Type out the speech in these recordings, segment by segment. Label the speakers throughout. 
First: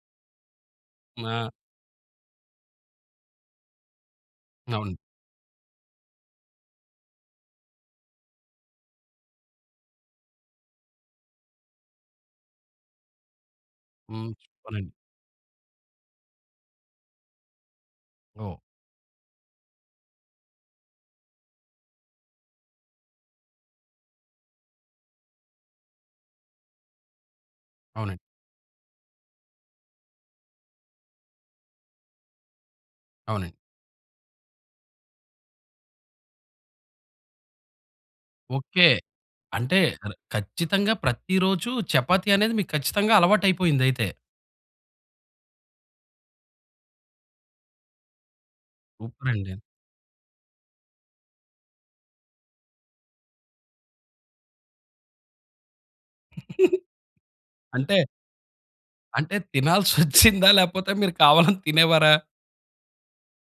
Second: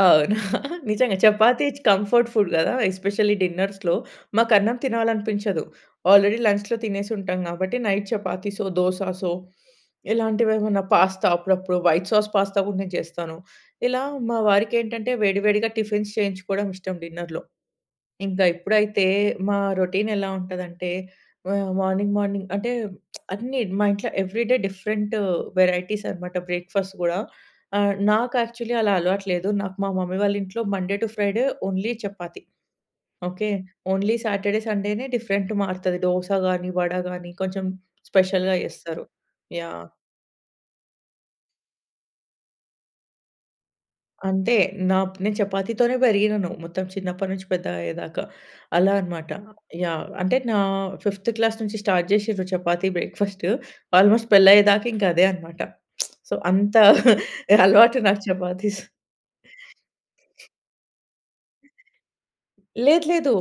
Speaker 1: అవును. నిజంగా
Speaker 2: ఆ!
Speaker 1: చపాతీ చ్ కంఫర్ట్ ఫుడ్ గదా! ఎస్పెషల్లీ డిన్నర్స్‌లో మాకు అన్నం
Speaker 2: అవును.
Speaker 1: తినాలనిపించదు. ఆల్రెడీ లంచ్‌లో తినేసి ఉంటాం గాబట్టి, నైట్ చపాతీసో, దోసాసో ఇలాంటివేమన్నా పాస్తా అప్పుడప్పుడు వైట్ సాస్, పాస్తా గూడా నేను చేస్తాను. ఇలా
Speaker 2: హ్మ్.
Speaker 1: మా
Speaker 2: అవునండి.
Speaker 1: వారికేంటంటే వేడి, వేడిగా టిఫిన్స్ చేయించుకోవడం ఇష్టం డిన్నర్‌లో. ఇంగా
Speaker 2: ఓహ్!
Speaker 1: ఇప్పుడైతే మా రొటీన్ ఎలా ఉంటదంటే ఆహ్, మార్నింగ్, మార్నింగ్ అంటే అన్నీ మా ఇంట్లో ఎవ్రీ డే డిఫరెంటు వెరైటీస్ అనమాట బ్రేక్‌ఫాస్ట్ గూడా. ఆ!
Speaker 2: అవునండి.
Speaker 1: నాకు యాక్చువల్లీ అలా అలవాటు లేదు. నాకు మా మమ్మీ వాళ్ళ ఇంట్లో Monday to Friday only chapati. Okay.
Speaker 2: అవునండి.
Speaker 1: ఓన్లీ సాటర్‌డే, సండేనే డిఫరెంట్ మారుతది దోస గానీ, వడ గానీ కొంచెం స్పెషల్‌గా
Speaker 2: ఓకే.
Speaker 1: ఏస్తరు.
Speaker 2: అంటే
Speaker 1: యాహ్!
Speaker 2: కర్ ఖచ్చితంగా ప్రతి రోజు చపాతీ అనేది మీకు ఖచ్చితంగా అలవాటయిపోయిందయితే?
Speaker 1: అంతే! నా నేను చపాతీ‌తోనే పెరిగినాను. మొత్తం చిన్నప్పటి నుంచి పెద్దగా అయ్యేదాకా. అలా అన్నమాట.
Speaker 2: సూపరండి.
Speaker 1: యాహ్! అంటే నా ఫిఫ్త్ క్లాస్ నుంచి స్టార్ట్ చేసిండ్రు చపాతీ బ్రేక్‌ఫాస్టు ఆల్మోస్ట్ పెళ్లి అయ్యేదాక ఇంకా అదే అన్నమాట. సో, అంత
Speaker 2: అంటే...
Speaker 1: అలవాటు నాకు చపాతీస్.
Speaker 2: అంటే తినాల్సొచ్చిందా? లేకపోతే మీరు కావాలని తినేవారా?
Speaker 1: లేదు. లేదు.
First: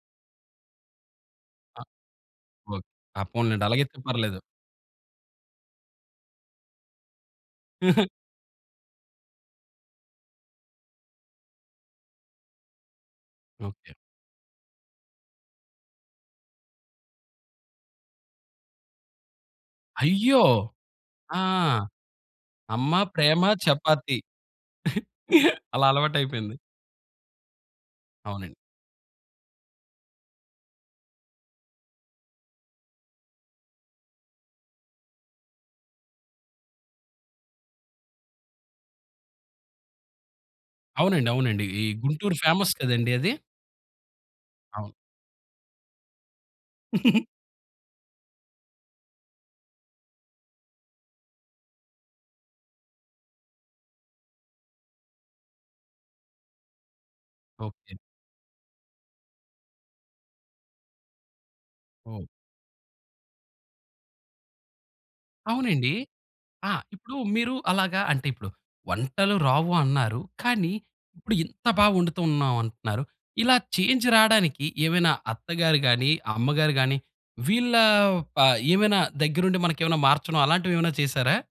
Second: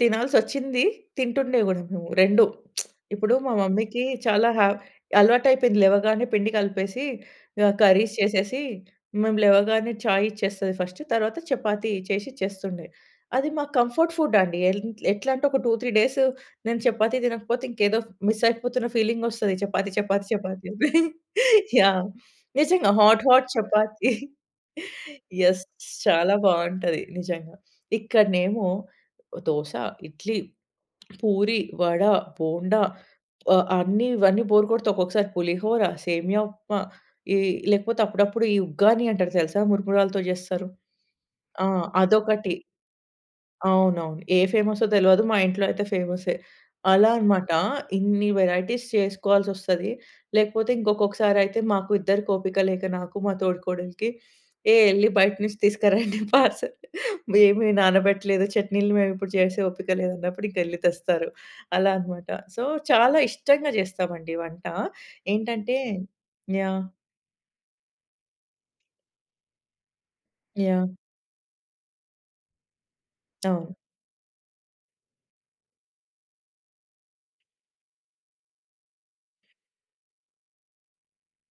Speaker 1: తినాల్సొచ్చింది. తింటుండే
Speaker 2: అ
Speaker 1: గూడా మేము రెండు.
Speaker 2: ఒక్ ఆ!
Speaker 1: ఇప్పుడు మా
Speaker 2: పోన్లెండి. అలాగైతే
Speaker 1: మమ్మీకి
Speaker 2: పర్లేదు.
Speaker 1: చాలా హా అలవాటయిపోయింది. లేవగానే పిండి కలిపేసి, ఆహ్, కర్రీస్ చేసేసి, మేము లేవగానే ఛాయ్ ఇచ్చేస్తది ఫస్ట్. తరువాత చపాతీ చేసి ఇచ్చేస్తుండే. అది మాకు
Speaker 2: ఓకే.
Speaker 1: కంఫర్ట్ ఫుడ్ అండి. ఎల్ ఎట్లంటే ఒక 2, 3 డేసు నేను చపాతీ తినకపోతే ఇంకేదో ఫ్ మిస్సయిపోతున్న ఫీలింగొస్తది చపాతీ, చపాతీ,
Speaker 2: అయ్యో!
Speaker 1: చపాతీ.
Speaker 2: ఆ!
Speaker 1: యాహ్! నిజంగా.
Speaker 2: అమ్మ,
Speaker 1: హాట్,
Speaker 2: ప్రేమ,
Speaker 1: హాట్ చపాతీ.
Speaker 2: చపాతీ
Speaker 1: యెస్.
Speaker 2: అలా
Speaker 1: చాలా
Speaker 2: అలవాటయిపోయింది.
Speaker 1: బావుంటది నిజంగా.
Speaker 2: అవునండి.
Speaker 1: ఇక్కడనేమో దోస, ఇడ్లీ, పూరి, వడ, బోండా ఆహ్, అన్ని ఇవన్నీ బోర్ కొడితే ఒక్కొక్కసారి పులిహోర, సేమియా ఉప్మా ఈ లేకపోతే అప్పుడప్పుడు ఈ ఉగ్గాని అంటారు తెలుసా? మురుమురాలతో జేస్తారు.
Speaker 2: అవునండి. అవునండి.
Speaker 1: ఆ!
Speaker 2: ఈ గుంటూరు
Speaker 1: అదొకటి.
Speaker 2: ఫేమస్ కదండీ అది.
Speaker 1: అవును. అవును. ఏ ఫేమస్సో
Speaker 2: అవును.
Speaker 1: తెలవదు. మా ఇంట్లో అయితే ఫేమస్సే. అలా అన్నమాట. ఇన్ని వెరైటీస్ చేసుకోవాల్సొస్తది. లేకపోతే ఇంకొకసారి అయితే, మాకు ఇద్దరికి ఓపిక లేక నాకు మా తోడికోడలికి ఏ ఎళ్లి బయటనుంచి తీసుకురండి పార్సెల్. ఏమి
Speaker 2: ఓకే.
Speaker 1: నానబెట్టలేదు. చట్నీలు మేము చేసే ఓపిక లేదన్నప్పుడు ఇంకెళ్లి తెస్తారు. అలా
Speaker 2: ఓహ్!
Speaker 1: అన్నమాట. సో, చాలా ఇష్టంగా జేస్తామండి వంట. ఏంటంటే
Speaker 2: అవునండి. ఆ!
Speaker 1: యాహ్!
Speaker 2: ఇప్పుడు మీరు అలాగా అంటేప్పుడు వంటలు రావు అన్నారు కానీ,
Speaker 1: యాహ్!
Speaker 2: ఇప్పుడు ఇంత బాగా వండుతున్నాం అంటున్నారు. ఇలా
Speaker 1: అవును.
Speaker 2: చేంజ్ రాడానికి ఏమైనా అత్తగారు గానీ, అమ్మగారు గానీ వీళ్ళ ఆహ్, ఏమైనా దగ్గరుండి మనకేమైనా మార్చడం అలాంటివేమైనా చేసారా?